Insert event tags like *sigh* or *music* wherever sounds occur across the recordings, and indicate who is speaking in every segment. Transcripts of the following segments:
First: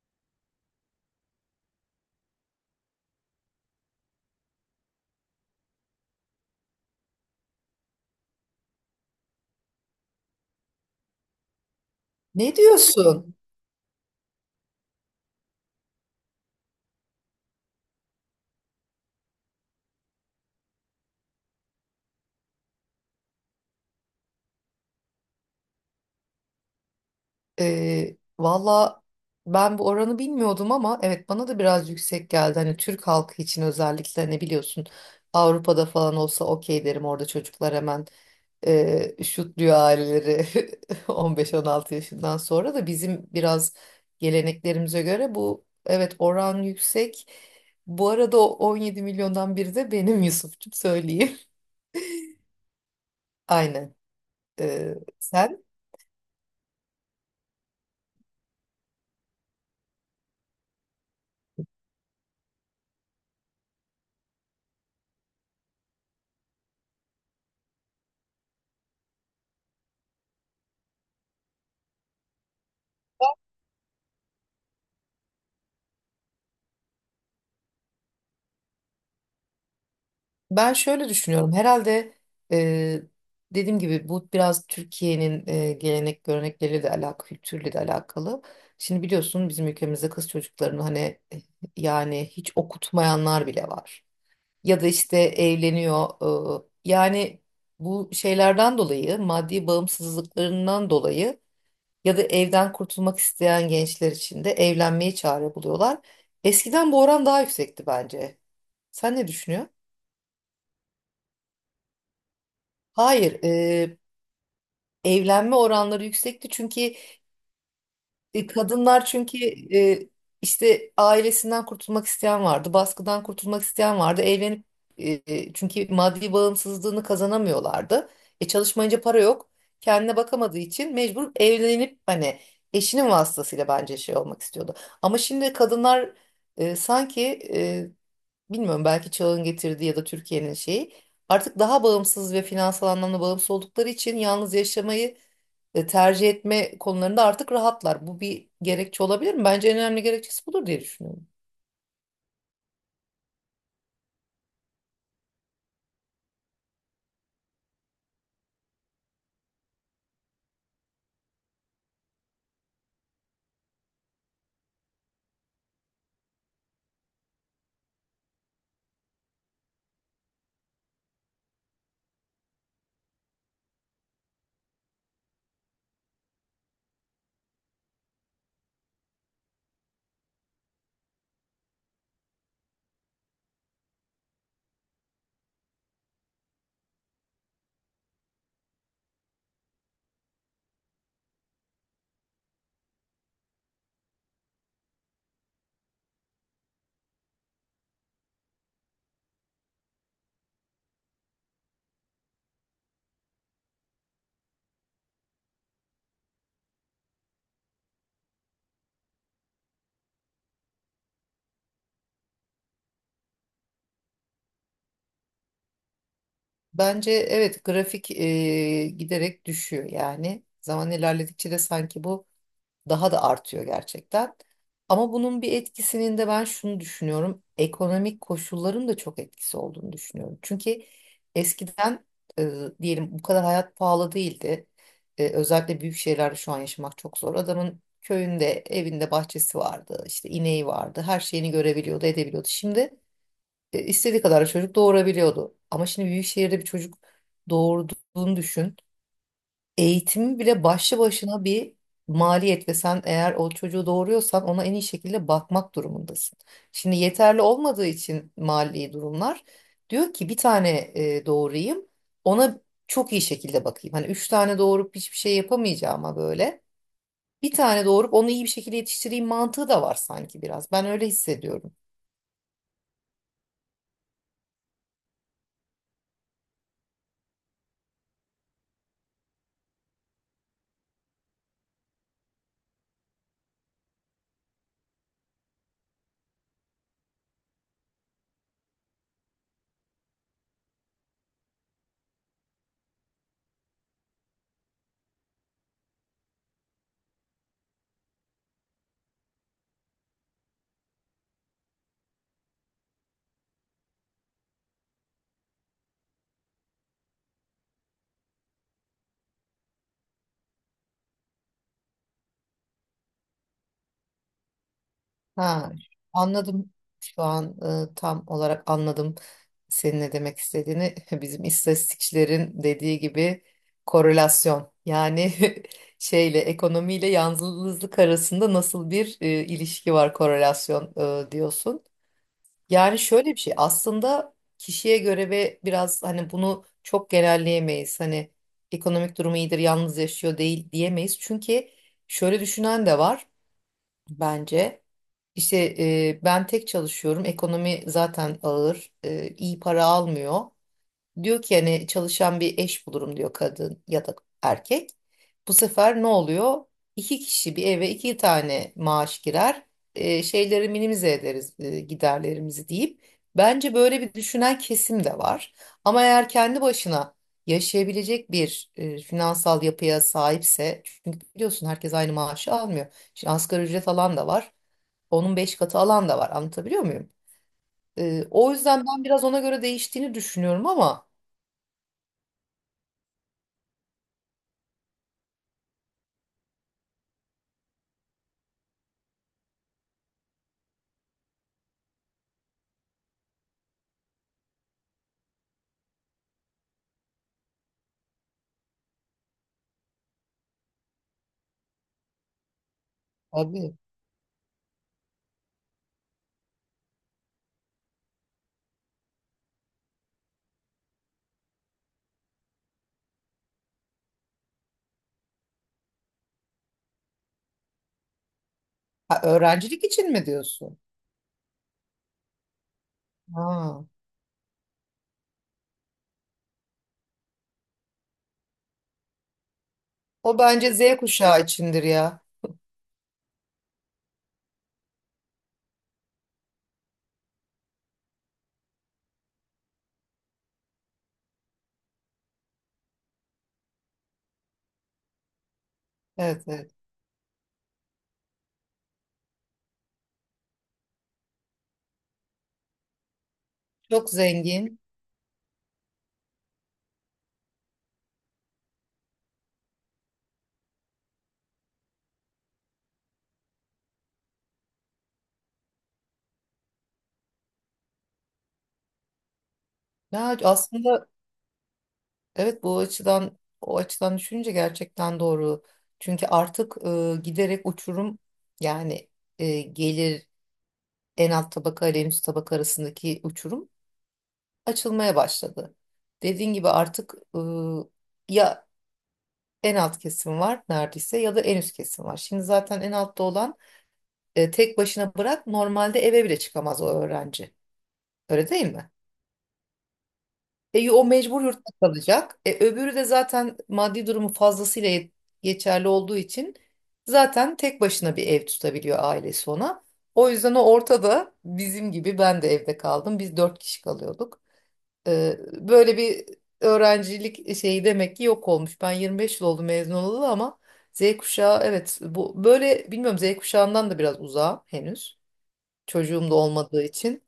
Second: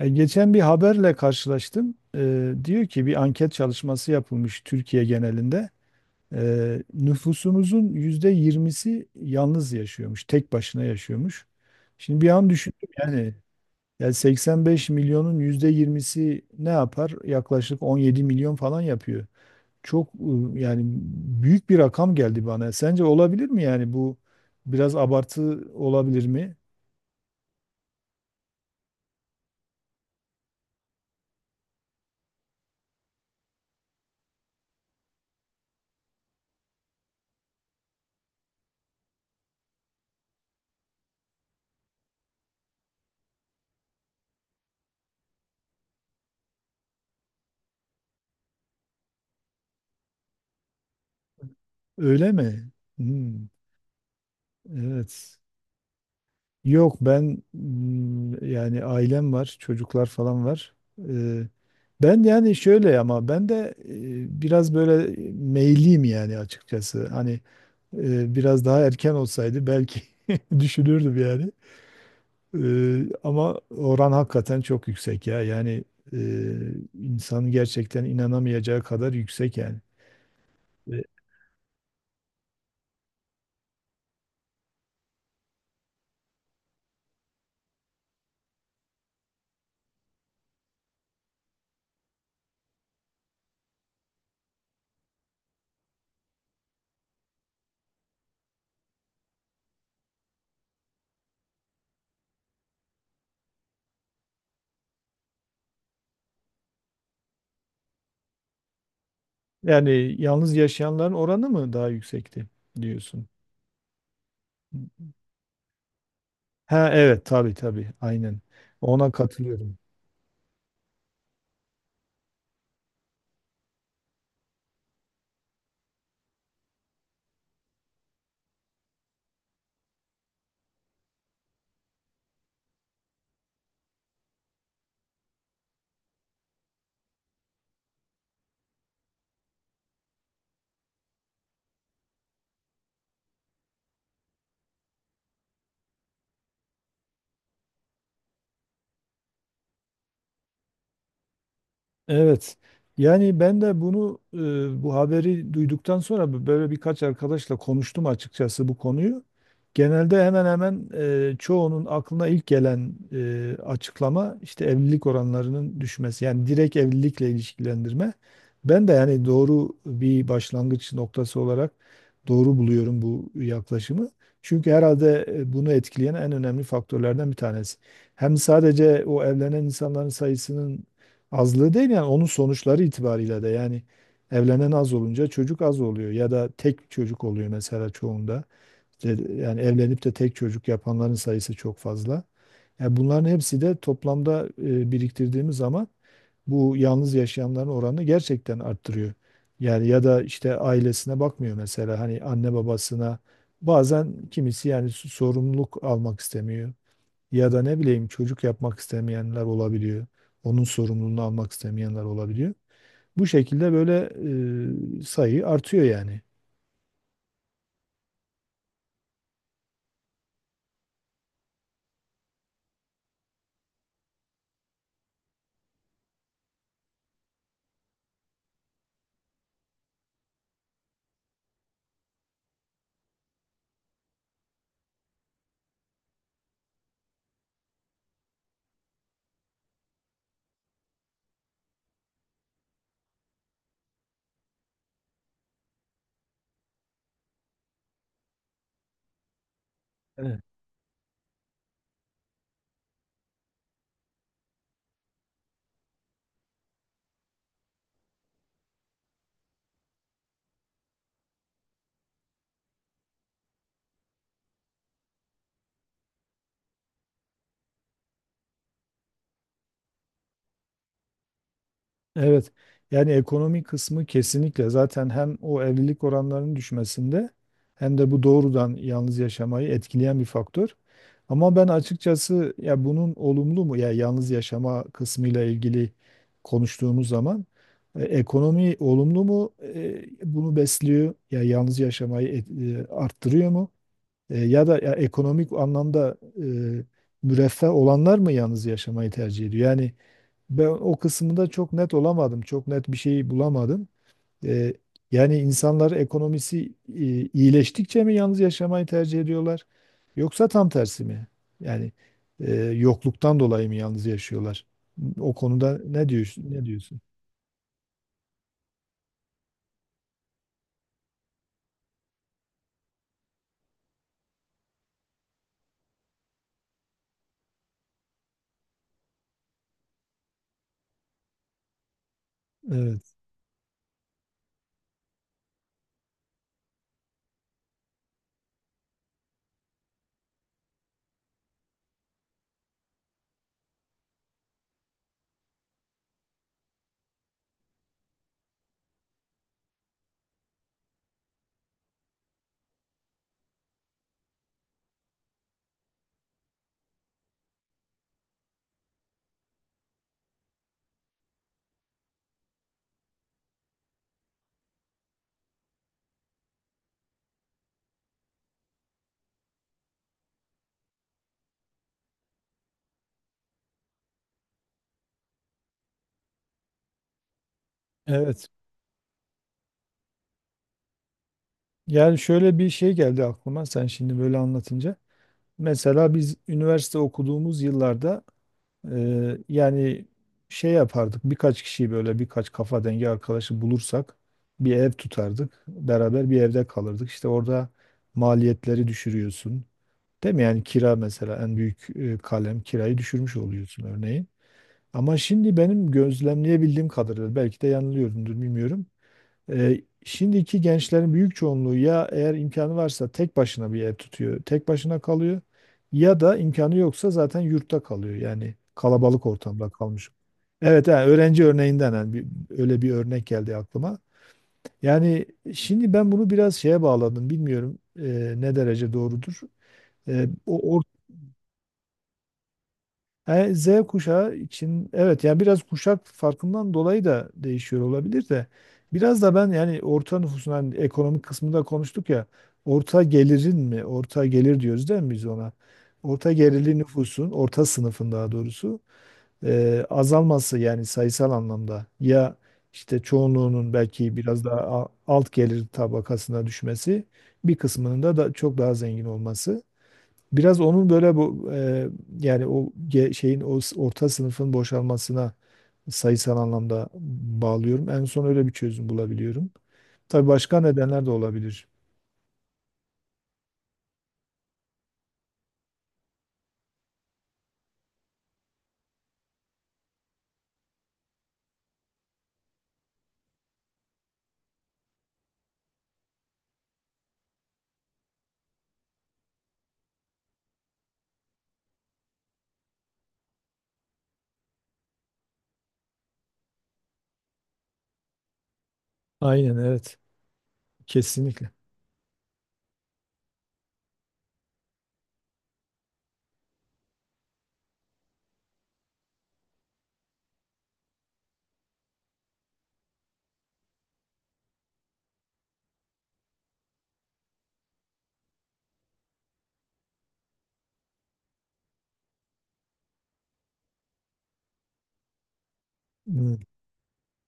Speaker 1: Geçen bir haberle karşılaştım. Diyor ki bir anket çalışması yapılmış Türkiye genelinde. Nüfusumuzun %20'si yalnız yaşıyormuş, tek başına yaşıyormuş. Şimdi bir an
Speaker 2: Ne
Speaker 1: düşündüm
Speaker 2: diyorsun?
Speaker 1: yani, 85 milyonun %20'si ne yapar? Yaklaşık 17 milyon falan yapıyor. Çok yani büyük bir rakam geldi bana. Sence olabilir mi yani bu biraz abartı olabilir mi?
Speaker 2: Valla ben bu oranı bilmiyordum ama evet bana da biraz yüksek geldi. Hani Türk halkı için özellikle ne biliyorsun Avrupa'da falan olsa okey derim, orada çocuklar hemen şutluyor aileleri. *laughs* 15-16 yaşından sonra da bizim biraz geleneklerimize göre bu, evet, oran yüksek. Bu arada o 17 milyondan biri de benim, Yusuf'cum, söyleyeyim.
Speaker 1: Öyle mi?
Speaker 2: *laughs*
Speaker 1: Hmm,
Speaker 2: Aynen.
Speaker 1: evet.
Speaker 2: Sen?
Speaker 1: Yok ben yani ailem var, çocuklar falan var. Ee, Ben yani şöyle ama ben de biraz böyle meyliyim yani açıkçası. Hani biraz daha erken olsaydı belki *laughs* düşünürdüm yani. Ama oran hakikaten çok yüksek ya. Yani e, insanın gerçekten inanamayacağı kadar yüksek yani.
Speaker 2: Ben
Speaker 1: E,
Speaker 2: şöyle düşünüyorum. Herhalde e, dediğim gibi bu biraz Türkiye'nin gelenek görenekleriyle de alakalı, kültürle de alakalı. Şimdi biliyorsun bizim ülkemizde kız çocuklarını hani e, yani hiç okutmayanlar bile var. Ya da işte evleniyor. Yani bu şeylerden dolayı, maddi bağımsızlıklarından dolayı ya da evden kurtulmak isteyen gençler için de evlenmeyi çare buluyorlar. Eskiden bu oran daha yüksekti bence. Sen ne düşünüyorsun?
Speaker 1: Yani yalnız yaşayanların oranı mı daha yüksekti diyorsun?
Speaker 2: Hayır, evlenme oranları yüksekti
Speaker 1: Ha,
Speaker 2: çünkü
Speaker 1: evet, tabii tabii, aynen.
Speaker 2: kadınlar
Speaker 1: Ona
Speaker 2: çünkü
Speaker 1: katılıyorum.
Speaker 2: e, işte ailesinden kurtulmak isteyen vardı, baskıdan kurtulmak isteyen vardı. Evlenip, çünkü maddi bağımsızlığını kazanamıyorlardı. E çalışmayınca para yok. Kendine bakamadığı için mecbur evlenip hani eşinin vasıtasıyla bence şey olmak istiyordu. Ama şimdi kadınlar sanki e, bilmiyorum, belki çağın getirdiği ya da Türkiye'nin şeyi, artık daha bağımsız ve finansal anlamda bağımsız oldukları için yalnız yaşamayı tercih etme konularında artık rahatlar. Bu bir gerekçe olabilir mi? Bence en önemli gerekçesi budur diye düşünüyorum.
Speaker 1: Evet. Yani ben de bunu bu haberi duyduktan sonra böyle birkaç arkadaşla konuştum açıkçası bu konuyu. Genelde hemen hemen çoğunun aklına ilk gelen açıklama işte evlilik oranlarının düşmesi. Yani direkt evlilikle ilişkilendirme. Ben de yani doğru bir başlangıç noktası olarak doğru buluyorum bu yaklaşımı. Çünkü herhalde bunu etkileyen en önemli faktörlerden bir tanesi. Hem sadece o evlenen insanların sayısının azlığı değil yani onun sonuçları itibariyle de yani evlenen az olunca çocuk az oluyor ya da tek çocuk oluyor mesela çoğunda. İşte yani evlenip de tek çocuk yapanların sayısı çok fazla. Yani bunların hepsi de toplamda biriktirdiğimiz zaman bu yalnız yaşayanların oranını gerçekten arttırıyor. Yani ya da işte ailesine bakmıyor mesela hani anne babasına bazen kimisi yani sorumluluk almak istemiyor. Ya da ne bileyim çocuk yapmak istemeyenler olabiliyor. Onun sorumluluğunu almak istemeyenler olabiliyor. Bu şekilde böyle sayı artıyor yani.
Speaker 2: Bence evet, grafik giderek düşüyor yani. Zaman ilerledikçe de sanki bu daha da artıyor gerçekten. Ama bunun bir etkisinin de ben şunu düşünüyorum. Ekonomik koşulların da çok etkisi olduğunu düşünüyorum. Çünkü eskiden e, diyelim, bu kadar hayat pahalı değildi. E, özellikle büyük şehirlerde şu an yaşamak çok zor. Adamın köyünde, evinde bahçesi vardı, işte ineği vardı. Her şeyini görebiliyordu, edebiliyordu. Şimdi istediği kadar çocuk doğurabiliyordu. Ama şimdi büyük şehirde bir çocuk doğurduğunu düşün. Eğitimi
Speaker 1: Evet.
Speaker 2: bile başlı başına bir maliyet ve sen eğer o çocuğu doğuruyorsan ona en iyi şekilde bakmak durumundasın. Şimdi yeterli olmadığı için mali durumlar, diyor ki bir tane doğurayım, ona çok iyi şekilde bakayım. Hani üç tane doğurup hiçbir şey yapamayacağıma böyle bir tane doğurup onu iyi bir şekilde yetiştireyim mantığı da var sanki biraz. Ben öyle hissediyorum.
Speaker 1: Evet. Yani ekonomi kısmı kesinlikle zaten hem o evlilik oranlarının düşmesinde hem de bu doğrudan yalnız yaşamayı etkileyen bir faktör. Ama ben açıkçası ya bunun olumlu mu ya yalnız yaşama kısmıyla ilgili konuştuğumuz zaman ekonomi olumlu mu, bunu besliyor ya yalnız yaşamayı arttırıyor mu? Ya da ya ekonomik anlamda müreffeh olanlar mı yalnız yaşamayı tercih ediyor? Yani ben o kısmında çok net olamadım, çok net bir şey bulamadım. E, Yani insanlar ekonomisi iyileştikçe mi yalnız yaşamayı tercih ediyorlar? Yoksa tam tersi mi? Yani yokluktan dolayı mı yalnız yaşıyorlar? O
Speaker 2: Ha,
Speaker 1: konuda ne diyorsun? Ne
Speaker 2: anladım.
Speaker 1: diyorsun?
Speaker 2: Şu an tam olarak anladım senin ne demek istediğini. *laughs* Bizim istatistikçilerin dediği gibi korelasyon yani *laughs* şeyle, ekonomiyle yalnızlık arasında nasıl bir ilişki var, korelasyon diyorsun. Yani
Speaker 1: Evet.
Speaker 2: şöyle bir şey, aslında kişiye göre ve biraz hani bunu çok genelleyemeyiz. Hani ekonomik durumu iyidir, yalnız yaşıyor değil diyemeyiz. Çünkü şöyle düşünen de var bence. İşte ben tek çalışıyorum. Ekonomi zaten ağır. E, iyi para almıyor. Diyor ki hani çalışan bir eş bulurum diyor kadın ya da erkek. Bu sefer ne oluyor? İki kişi bir eve iki tane maaş girer. E, şeyleri minimize ederiz, giderlerimizi deyip. Bence böyle bir düşünen kesim de var. Ama eğer kendi başına yaşayabilecek bir finansal yapıya sahipse, çünkü biliyorsun herkes aynı maaşı almıyor. Şimdi asgari ücret alan da var. Onun beş katı alan da var. Anlatabiliyor muyum? E,
Speaker 1: Evet.
Speaker 2: o yüzden ben biraz ona göre değiştiğini düşünüyorum ama.
Speaker 1: Yani şöyle bir şey geldi aklıma sen şimdi böyle anlatınca. Mesela biz üniversite okuduğumuz yıllarda yani şey yapardık, birkaç kişiyi böyle, birkaç kafa dengi arkadaşı bulursak bir ev tutardık. Beraber bir evde kalırdık. İşte orada maliyetleri düşürüyorsun. Değil mi? Yani kira mesela en büyük kalem, kirayı düşürmüş
Speaker 2: Abi.
Speaker 1: oluyorsun örneğin. Ama şimdi benim gözlemleyebildiğim kadarıyla, belki de yanılıyorumdur bilmiyorum, şimdiki gençlerin büyük çoğunluğu ya eğer imkanı varsa tek başına bir ev tutuyor, tek başına kalıyor, ya da imkanı yoksa zaten yurtta kalıyor. Yani
Speaker 2: Ha,
Speaker 1: kalabalık ortamda
Speaker 2: öğrencilik
Speaker 1: kalmış.
Speaker 2: için mi diyorsun?
Speaker 1: Evet, yani öğrenci örneğinden yani öyle bir örnek geldi
Speaker 2: Ha.
Speaker 1: aklıma. Yani şimdi ben bunu biraz şeye bağladım. Bilmiyorum ne derece doğrudur. E,
Speaker 2: O bence
Speaker 1: o,
Speaker 2: Z kuşağı içindir ya.
Speaker 1: Yani Z kuşağı için evet, yani biraz kuşak farkından dolayı da değişiyor olabilir, de biraz da ben yani orta nüfusun, hani ekonomik kısmında konuştuk ya, orta gelirin mi, orta gelir diyoruz değil mi biz ona? Orta
Speaker 2: Evet, evet.
Speaker 1: gelirli nüfusun, orta sınıfın daha doğrusu azalması yani sayısal anlamda ya, işte çoğunluğunun
Speaker 2: Çok
Speaker 1: belki biraz daha
Speaker 2: zengin.
Speaker 1: alt gelir tabakasına düşmesi, bir kısmının da çok daha zengin olması. Biraz onun böyle bu yani o şeyin, o orta sınıfın boşalmasına sayısal anlamda bağlıyorum. En son öyle bir çözüm bulabiliyorum. Tabii
Speaker 2: Ya
Speaker 1: başka nedenler
Speaker 2: aslında
Speaker 1: de olabilir.
Speaker 2: evet, bu açıdan, o açıdan düşününce gerçekten doğru. Çünkü artık giderek uçurum yani, gelir, en alt tabaka ile en üst tabaka arasındaki uçurum açılmaya başladı. Dediğin gibi artık ya en alt kesim var neredeyse ya da en üst kesim var. Şimdi zaten en altta olan, E, tek başına bırak, normalde eve bile çıkamaz o öğrenci. Öyle değil mi?
Speaker 1: Aynen evet.
Speaker 2: E, o mecbur
Speaker 1: Kesinlikle.
Speaker 2: yurtta kalacak. E, öbürü de zaten maddi durumu fazlasıyla yet- geçerli olduğu için zaten tek başına bir ev tutabiliyor, ailesi ona. O yüzden o ortada, bizim gibi, ben de evde kaldım. Biz dört kişi kalıyorduk. E, böyle bir öğrencilik şeyi demek ki yok olmuş. Ben 25 yıl oldu mezun olalı ama Z kuşağı, evet bu böyle, bilmiyorum, Z kuşağından da biraz uzağa henüz, çocuğum da
Speaker 1: Hı,
Speaker 2: olmadığı için.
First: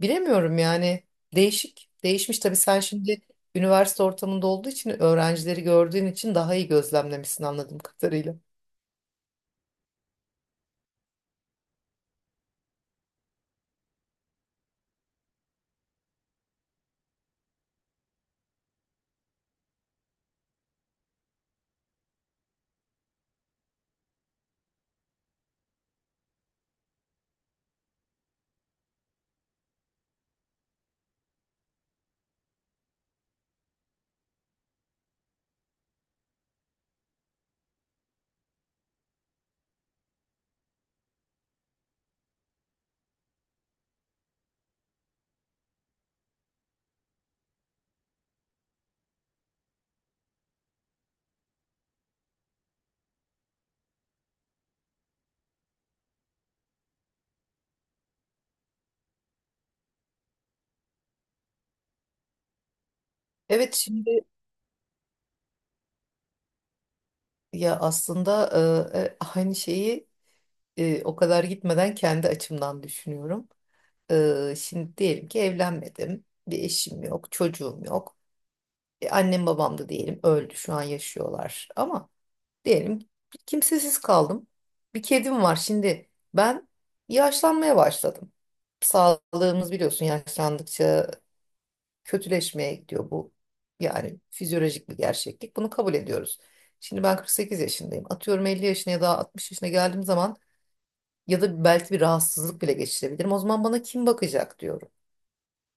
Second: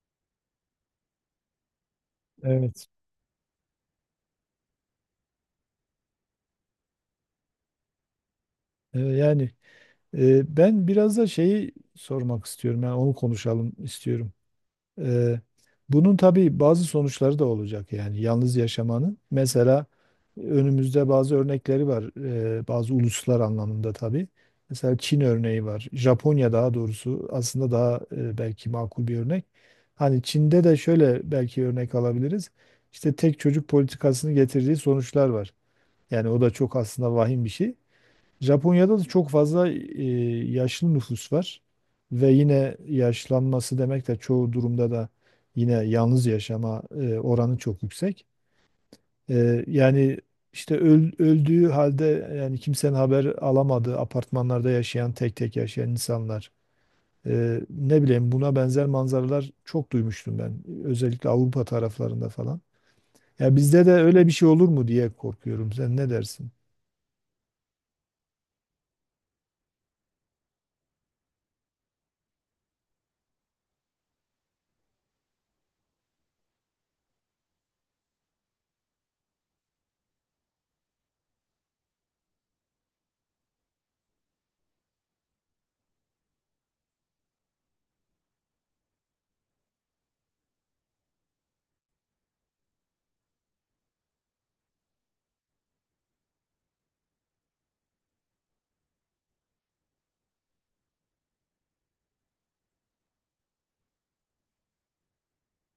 Speaker 2: Bilemiyorum yani, değişik. Değişmiş tabii, sen
Speaker 1: evet.
Speaker 2: şimdi üniversite ortamında olduğu için, öğrencileri gördüğün için daha iyi gözlemlemişsin anladığım kadarıyla.
Speaker 1: Yani ben biraz da şeyi sormak istiyorum. Yani onu konuşalım istiyorum. Ee, Bunun tabii bazı sonuçları da olacak yani yalnız yaşamanın. Mesela önümüzde bazı örnekleri var. Bazı uluslar anlamında tabii. Mesela Çin örneği var. Japonya daha doğrusu aslında daha belki makul bir örnek. Hani Çin'de de şöyle belki örnek alabiliriz. İşte tek çocuk politikasını getirdiği sonuçlar var. Yani o da çok aslında vahim bir şey. Japonya'da da çok fazla yaşlı nüfus var ve yine yaşlanması demek de çoğu durumda da yine yalnız yaşama oranı çok yüksek. Yani işte öldüğü halde yani kimsenin haber alamadığı apartmanlarda yaşayan, tek tek yaşayan insanlar. Ne bileyim buna benzer manzaralar çok duymuştum ben, özellikle Avrupa taraflarında falan. Ya
Speaker 2: Evet
Speaker 1: bizde de
Speaker 2: şimdi,
Speaker 1: öyle bir şey olur mu diye korkuyorum. Sen ne dersin?
Speaker 2: ya aslında aynı şeyi o kadar gitmeden kendi açımdan düşünüyorum. Şimdi diyelim ki evlenmedim. Bir eşim yok, çocuğum yok. E, annem babam da diyelim öldü, şu an yaşıyorlar. Ama diyelim kimsesiz kaldım. Bir kedim var. Şimdi ben yaşlanmaya başladım. Sağlığımız biliyorsun yaşlandıkça kötüleşmeye gidiyor bu. Yani fizyolojik bir gerçeklik. Bunu kabul ediyoruz. Şimdi ben 48 yaşındayım. Atıyorum 50 yaşına ya da 60 yaşına geldiğim zaman ya da belki bir rahatsızlık bile geçirebilirim. O zaman bana kim bakacak diyorum.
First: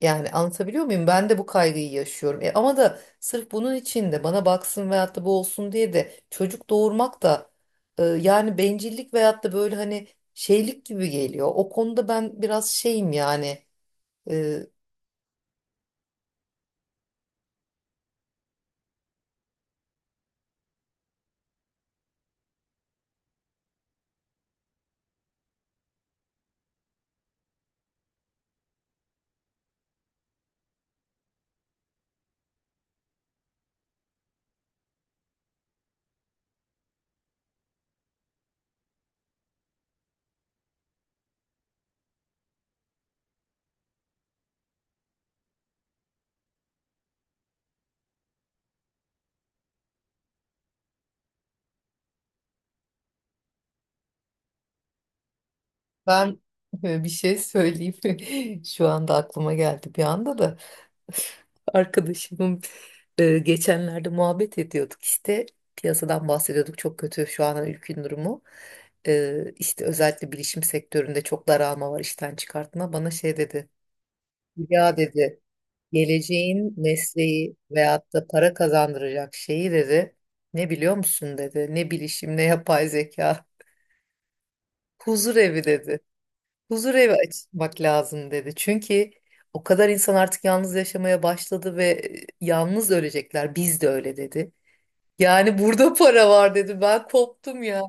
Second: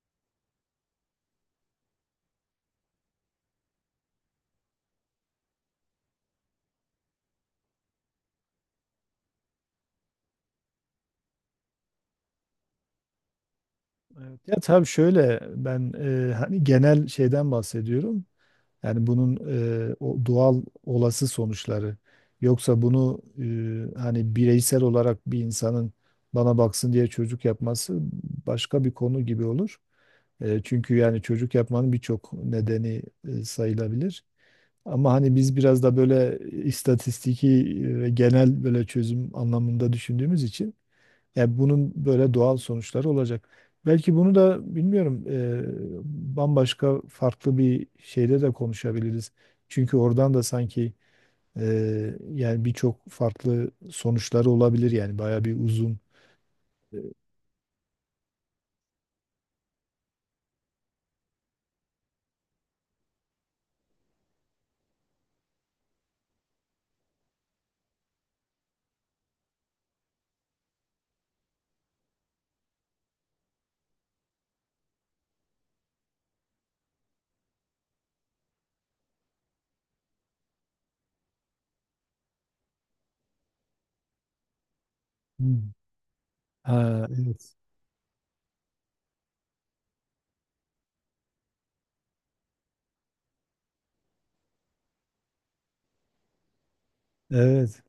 Speaker 2: Yani anlatabiliyor muyum? Ben de bu kaygıyı yaşıyorum. E, ama da sırf bunun için de bana baksın veyahut da bu olsun diye de çocuk doğurmak da yani bencillik veyahut da böyle hani şeylik gibi geliyor. O konuda ben biraz şeyim yani.
Speaker 1: Evet. Ya
Speaker 2: E,
Speaker 1: tabii şöyle, ben hani genel şeyden bahsediyorum. Yani bunun o doğal olası sonuçları. Yoksa bunu hani bireysel olarak bir insanın bana baksın diye çocuk yapması başka bir konu gibi olur. Çünkü yani çocuk yapmanın birçok nedeni sayılabilir. Ama hani biz biraz da böyle istatistiki ve genel böyle çözüm anlamında düşündüğümüz için, yani bunun böyle doğal sonuçları olacak. Belki bunu da bilmiyorum bambaşka farklı bir şeyde de konuşabiliriz. Çünkü oradan da sanki e, yani birçok farklı sonuçları olabilir, yani bayağı bir uzun.
Speaker 2: Ben *laughs* bir şey söyleyeyim. *laughs* Şu anda aklıma geldi bir anda da. Arkadaşımın geçenlerde muhabbet ediyorduk işte, piyasadan bahsediyorduk, çok kötü şu an ülkenin durumu. E, işte özellikle bilişim sektöründe çok daralma var, işten çıkartma, bana şey dedi, ya dedi, geleceğin mesleği veyahut da para kazandıracak şeyi dedi ne biliyor musun dedi, ne bilişim ne yapay zeka, huzur evi
Speaker 1: Hmm.
Speaker 2: dedi. Huzur
Speaker 1: Ha,
Speaker 2: evi
Speaker 1: evet.
Speaker 2: açmak lazım dedi. Çünkü o kadar insan artık yalnız yaşamaya başladı ve yalnız ölecekler. Biz de öyle dedi. Yani burada para var dedi. Ben koptum
Speaker 1: Evet.
Speaker 2: yani.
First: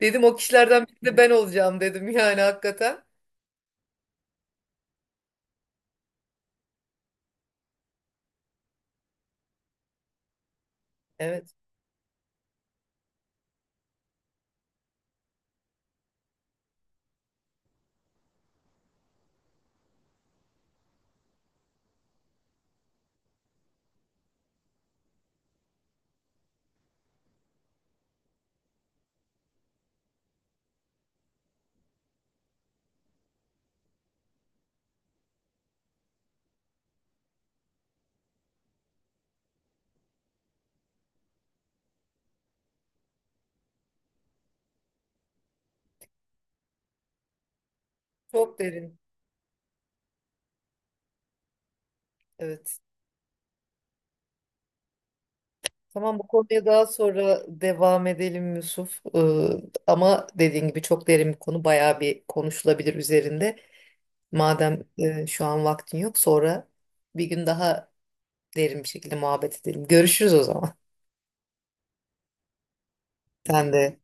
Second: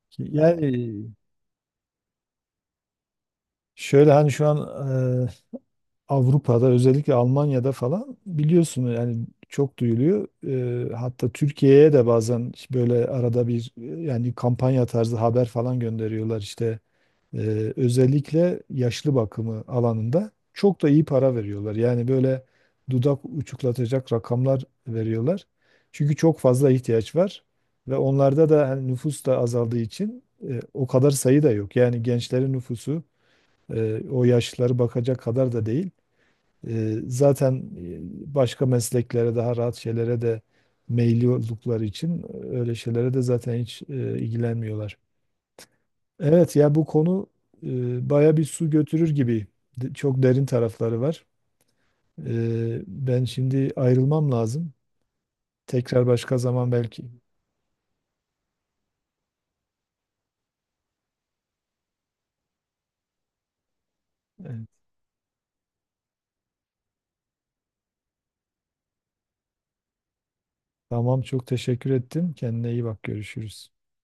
Speaker 2: Dedim o kişilerden biri
Speaker 1: Yani
Speaker 2: de ben olacağım dedim yani, hakikaten.
Speaker 1: şöyle, hani şu an e, Avrupa'da özellikle Almanya'da falan biliyorsun yani çok duyuluyor. Hatta
Speaker 2: Evet.
Speaker 1: Türkiye'ye de bazen böyle arada bir yani kampanya tarzı haber falan gönderiyorlar işte. Özellikle yaşlı bakımı alanında çok da iyi para veriyorlar. Yani böyle dudak uçuklatacak rakamlar veriyorlar. Çünkü çok fazla ihtiyaç var ve onlarda da, hani nüfus da azaldığı için o kadar sayı da yok. Yani gençlerin nüfusu o yaşlıları bakacak kadar da değil. Zaten başka mesleklere, daha rahat şeylere de meyilli oldukları için öyle şeylere de zaten hiç ilgilenmiyorlar. Evet ya, bu konu baya bir
Speaker 2: Çok
Speaker 1: su
Speaker 2: derin.
Speaker 1: götürür gibi. Çok derin tarafları var.
Speaker 2: Evet.
Speaker 1: Ben şimdi ayrılmam lazım. Tekrar
Speaker 2: Tamam, bu
Speaker 1: başka
Speaker 2: konuya
Speaker 1: zaman
Speaker 2: daha
Speaker 1: belki.
Speaker 2: sonra devam edelim Yusuf. Ama dediğin gibi çok derin bir konu. Bayağı bir konuşulabilir üzerinde.
Speaker 1: Evet.
Speaker 2: Madem şu an vaktin yok, sonra bir gün daha derin bir şekilde muhabbet edelim. Görüşürüz o zaman.
Speaker 1: Tamam, çok teşekkür ettim. Kendine iyi bak, görüşürüz.
Speaker 2: Sen de.